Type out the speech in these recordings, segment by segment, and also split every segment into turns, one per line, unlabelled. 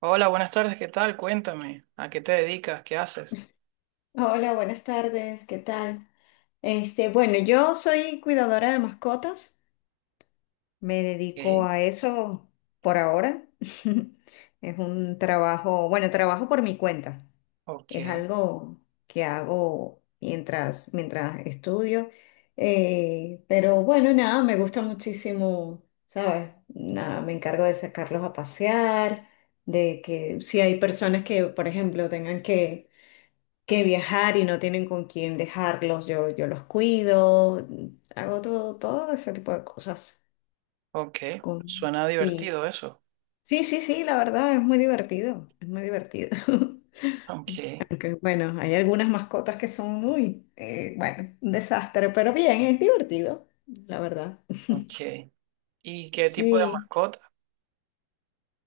Hola, buenas tardes, ¿qué tal? Cuéntame, ¿a qué te dedicas? ¿Qué haces?
Hola, buenas tardes, ¿qué tal? Bueno, yo soy cuidadora de mascotas, me dedico
Ok,
a eso por ahora. Es un trabajo, bueno, trabajo por mi cuenta. Es
ok,
algo que hago mientras estudio. Pero bueno, nada, me gusta muchísimo, ¿sabes? Nada, me encargo de sacarlos a pasear, de que si hay personas que, por ejemplo, tengan que viajar y no tienen con quién dejarlos, yo los cuido, hago todo ese tipo de cosas.
ok. Suena
Sí,
divertido eso.
sí, sí, sí, la verdad es muy divertido, es muy divertido.
Ok,
Aunque bueno, hay algunas mascotas que son muy, bueno, un desastre, pero bien, es divertido, la verdad.
ok. ¿Y qué tipo de
Sí,
mascota?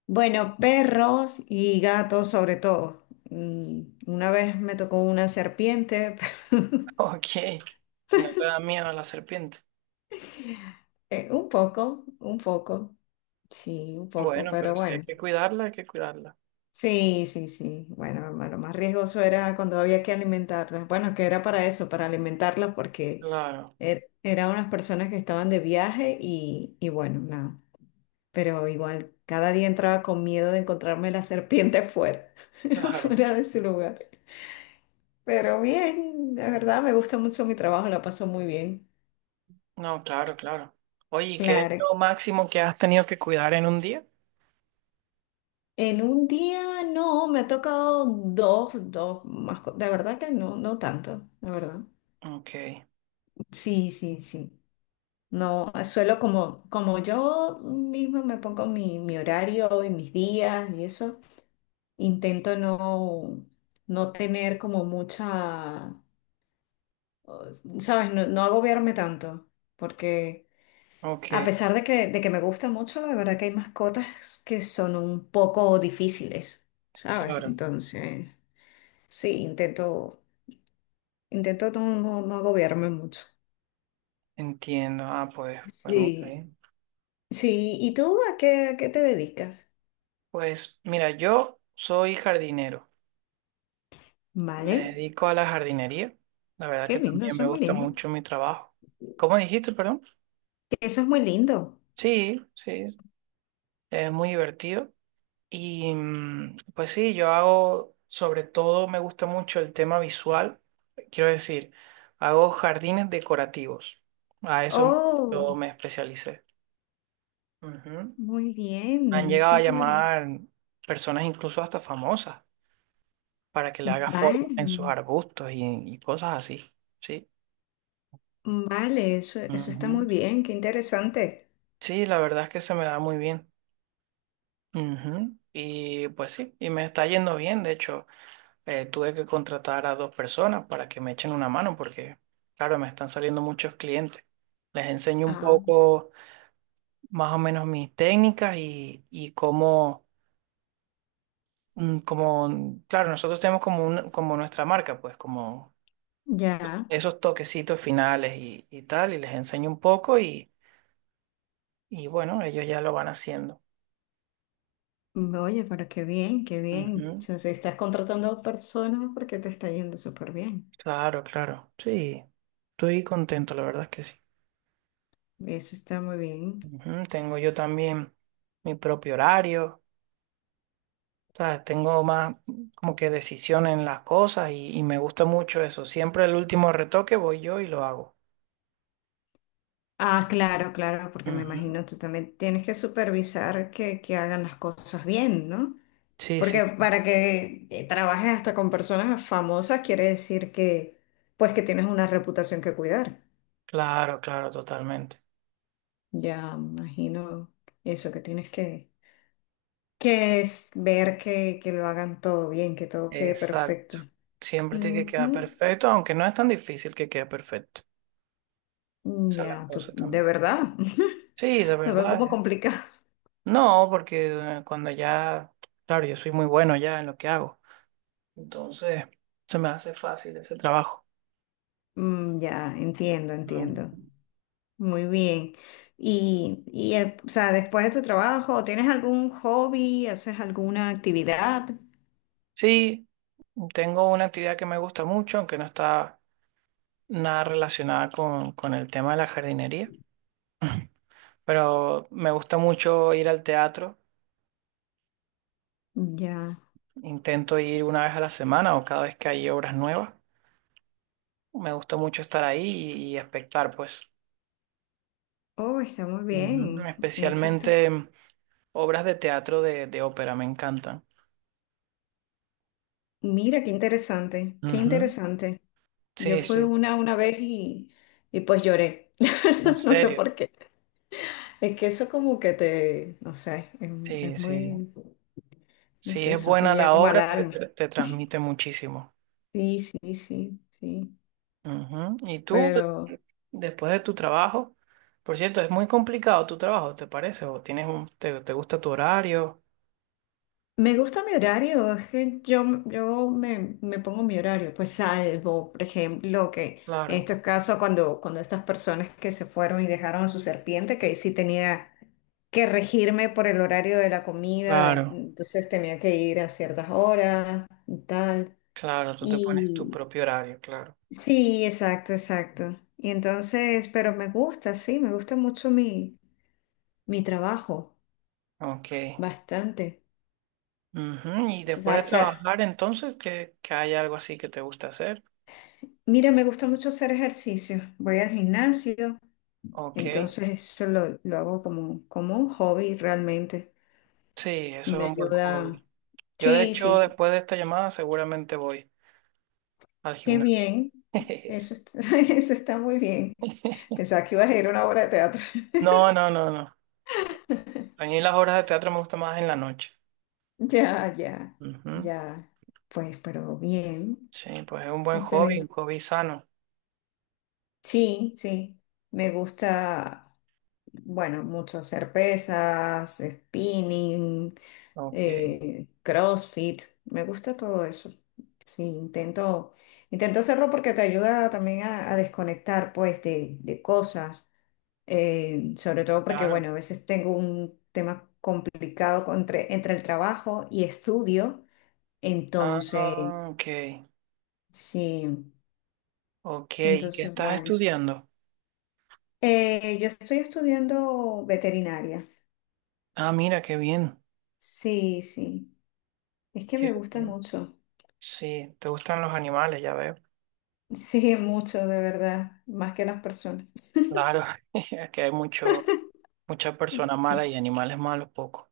bueno, perros y gatos sobre todo. Mm, una vez me tocó una serpiente,
Ok, no te da miedo la serpiente.
un poco, un poco. Sí, un poco,
Bueno,
pero
pero si hay
bueno.
que cuidarla, hay que cuidarla.
Sí, sí, sí. Bueno, lo más riesgoso era cuando había que alimentarlas. Bueno, que era para eso, para alimentarlas, porque
Claro,
eran unas personas que estaban de viaje y bueno, nada. Pero igual, cada día entraba con miedo de encontrarme la serpiente fuera,
claro.
fuera de su lugar. Pero bien, la verdad me gusta mucho mi trabajo, la paso muy bien.
No, claro, claro. Oye, ¿y qué es
Claro,
lo máximo que has tenido que cuidar en un día?
en un día no, me ha tocado dos, dos más, de verdad que no, no tanto, la verdad.
Ok,
Sí, sí, sí. No, suelo como, como yo misma me pongo mi horario y mis días y eso, intento no, no tener como mucha, ¿sabes? No, no agobiarme tanto, porque a
ok,
pesar de que me gusta mucho, de verdad que hay mascotas que son un poco difíciles, ¿sabes?
claro.
Entonces, sí, intento, intento no, no, no agobiarme mucho.
Entiendo. Ah, pues, pues mira,
Sí,
¿eh?
sí. ¿Y tú a qué te dedicas?
Pues mira, yo soy jardinero. Me
Vale,
dedico a la jardinería. La verdad
qué
que
lindo,
también
eso
me
es muy
gusta
lindo.
mucho mi trabajo. ¿Cómo dijiste, perdón?
Eso es muy lindo.
Sí, sí, es muy divertido. Y pues sí, yo hago, sobre todo me gusta mucho el tema visual. Quiero decir, hago jardines decorativos. A eso me- yo
Oh,
me especialicé. Ujú.
muy
Han
bien,
llegado
eso
a
es muy bien.
llamar personas incluso hasta famosas para que le haga formas
Vale,
en sus arbustos y cosas así. Sí.
vale, eso está
Ujú.
muy bien, qué interesante.
Sí, la verdad es que se me da muy bien. Ujú. Y pues sí, y me está yendo bien. De hecho, tuve que contratar a dos personas para que me echen una mano porque, claro, me están saliendo muchos clientes. Les enseño un
Ah,
poco más o menos mis técnicas y cómo, como, claro, nosotros tenemos como, como nuestra marca, pues como
ya.
esos toquecitos finales y tal, y les enseño un poco y bueno, ellos ya lo van haciendo.
Oye, pero qué bien, qué bien. O sea, si estás contratando personas porque te está yendo súper bien.
Claro, claro. Sí, estoy contento, la verdad es que sí.
Eso está muy bien.
Ujú. Tengo yo también mi propio horario, ¿sabes? Tengo más como que decisión en las cosas y me gusta mucho eso. Siempre el último retoque voy yo y lo hago.
Ah, claro, claro, porque me
Ujú.
imagino tú también tienes que supervisar que hagan las cosas bien, ¿no?
Sí, sí,
Porque
sí.
para que trabajes hasta con personas famosas quiere decir que, pues, que tienes una reputación que cuidar.
Claro, claro, totalmente.
Ya imagino eso, que tienes que es ver que lo hagan todo bien, que todo quede perfecto.
Exacto. Siempre tiene que quedar
Ujú.
perfecto, aunque no es tan difícil que quede perfecto. Esa es la
Ya,
cosa
de
también.
verdad.
Sí, de
Lo veo
verdad.
como complicado.
No, porque cuando ya, claro, yo soy muy bueno ya en lo que hago. Entonces, se me hace fácil ese trabajo.
Mm, ya, entiendo,
Mm.
entiendo. Muy bien. Y o sea, después de tu trabajo, ¿tienes algún hobby? ¿Haces alguna actividad?
Sí, tengo una actividad que me gusta mucho, aunque no está nada relacionada con el tema de la jardinería, pero me gusta mucho ir al teatro.
Ya.
Intento ir una vez a la semana o cada vez que hay obras nuevas. Me gusta mucho estar ahí y espectar, pues.
Oh, está muy
Ujú.
bien. Eso está.
Especialmente obras de teatro de ópera, me encantan.
Mira, qué interesante, qué
Ujú.
interesante. Yo
Sí,
fui
sí,
una vez y pues lloré.
en
No sé
serio.
por qué. Es que eso como que te, no sé,
Sí,
es
sí.
muy, no
Si
sé,
es
eso te
buena
llega
la
como al
obra,
alma.
te transmite muchísimo.
Sí, sí, sí, sí.
Ujú. Y tú,
Pero...
después de tu trabajo, por cierto, es muy complicado tu trabajo, ¿te parece? ¿O tienes te gusta tu horario?
Me gusta mi horario, es que yo me, me pongo mi horario, pues salvo, por ejemplo, que en
Claro,
estos casos cuando, cuando estas personas que se fueron y dejaron a su serpiente, que ahí sí tenía que regirme por el horario de la comida,
claro,
entonces tenía que ir a ciertas horas y tal.
claro, tú te pones tu
Y
propio horario, claro.
sí, exacto, exacto. Y entonces, pero me gusta, sí, me gusta mucho mi, mi trabajo,
Ok.
bastante.
Ujú. Y después de trabajar, entonces, que hay algo así que te gusta hacer.
Mira, me gusta mucho hacer ejercicio. Voy al gimnasio,
Ok.
entonces eso lo hago como, como un hobby realmente
Sí,
y
eso es
me
un buen
ayuda.
hobby. Yo, de
Sí, sí,
hecho,
sí.
después de esta llamada, seguramente voy al
Qué
gimnasio.
bien. Eso está, eso está muy bien. Pensaba que ibas a ir a una obra de teatro.
No, no, no, no. A mí las obras de teatro me gustan más en la noche.
Ya, ya,
Ujú.
ya. Pues, pero bien.
Sí, pues es un buen hobby, un
Excelente.
hobby sano.
Sí, sí. Me gusta, bueno, mucho hacer pesas, spinning.
Ok,
CrossFit, me gusta todo eso. Sí, intento, intento hacerlo porque te ayuda también a desconectar pues de cosas, sobre todo porque
claro.
bueno, a veces tengo un tema complicado entre, entre el trabajo y estudio,
Ah,
entonces,
ok,
sí,
ok. ¿Y qué
entonces
estás
bueno.
estudiando?
Yo estoy estudiando veterinaria.
Ah, mira, qué bien.
Sí, sí. Es que
Qué
me gusta
bien.
mucho.
Sí, te gustan los animales, ya veo.
Sí, mucho, de verdad. Más que las personas.
Claro, es que hay mucho, muchas personas malas y animales malos poco.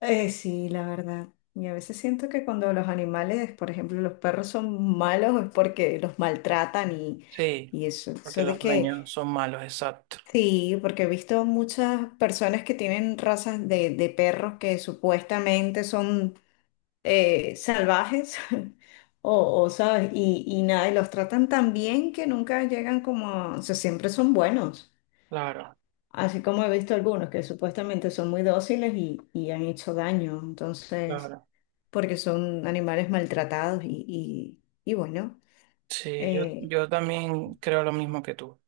Sí, la verdad. Y a veces siento que cuando los animales, por ejemplo, los perros son malos es porque los maltratan
Sí,
y eso.
porque
Eso de
los dueños
que,
son malos, exacto.
sí, porque he visto muchas personas que tienen razas de perros que supuestamente son salvajes o, ¿sabes? Y nada, y los tratan tan bien que nunca llegan como, o sea, siempre son buenos.
Claro,
Así como he visto algunos que supuestamente son muy dóciles y han hecho daño. Entonces...
claro.
porque son animales maltratados y, y bueno,
Sí, yo,
eh,
yo también creo lo mismo que tú.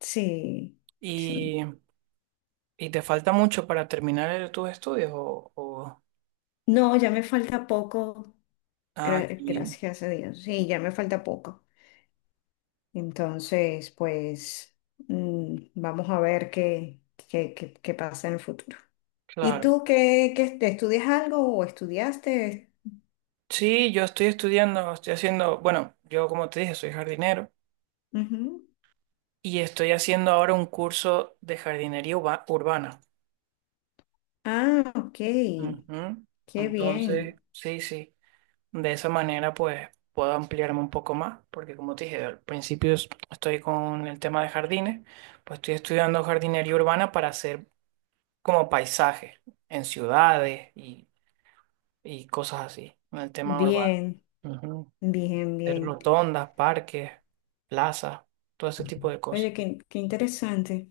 sí, sí.
Y ¿y te falta mucho para terminar tus estudios? O-
No, ya me falta poco,
Ah, qué bien,
gracias a Dios, sí, ya me falta poco. Entonces, pues mm, vamos a ver qué, qué, qué pasa en el futuro. ¿Y
claro.
tú qué, qué te estudias algo o estudiaste?
Sí, yo estoy estudiando, estoy haciendo, bueno, yo como te dije, soy jardinero
Ujú.
y estoy haciendo ahora un curso de jardinería urbana.
Ah, ok,
Ujú.
qué
Entonces,
bien,
sí, sí, de esa manera pues puedo ampliarme un poco más, porque como te dije, al principio estoy con el tema de jardines, pues estoy estudiando jardinería urbana para hacer como paisajes en ciudades y cosas así, en el tema urbano.
bien,
Ujú.
bien,
Hacer
bien.
rotondas, parques, plazas, todo ese tipo de
Oye,
cosas.
qué, qué interesante.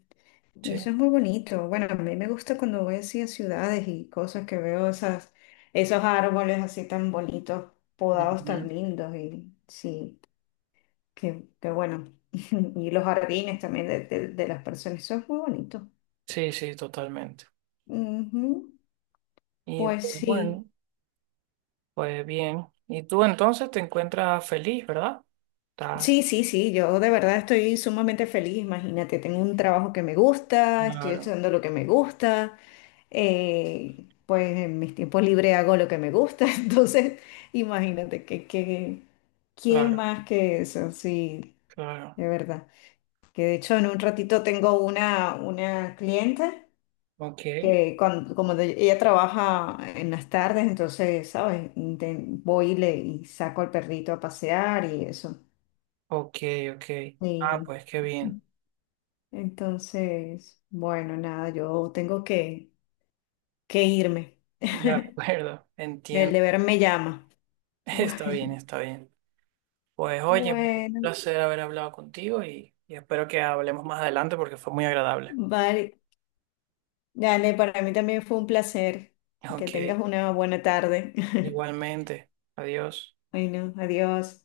Y
Sí,
eso es muy bonito. Bueno, a mí me gusta cuando voy así a ciudades y cosas que veo esas, esos árboles así tan bonitos, podados tan
ujú.
lindos y sí, qué, qué bueno. Y los jardines también de, de las personas, eso es muy bonito.
Sí, sí, totalmente.
Ujú.
Y
Pues
pues bueno,
sí.
pues bien. Y tú entonces te encuentras feliz, ¿verdad? Estás-
Sí, sí, sí, yo de verdad estoy sumamente feliz, imagínate, tengo un trabajo que me gusta, estoy
Claro,
estudiando lo que me gusta, pues en mis tiempos libres hago lo que me gusta, entonces imagínate que, ¿quién
claro,
más que eso? Sí,
claro.
de verdad. Que de hecho en un ratito tengo una clienta
Ok,
que cuando, ella trabaja en las tardes, entonces, ¿sabes? Voy y, le, y saco al perrito a pasear y eso.
ok, ok. Ah,
Y
pues qué bien.
entonces, bueno, nada, yo tengo que irme.
De acuerdo,
El
entiendo.
deber me llama.
Está bien, está bien. Pues oye, un
Bueno, bueno,
placer haber hablado contigo y espero que hablemos más adelante porque fue muy agradable.
vale. Dale, para mí también fue un placer. Que
Ok,
tengas una buena tarde.
igualmente. Adiós.
Bueno, adiós.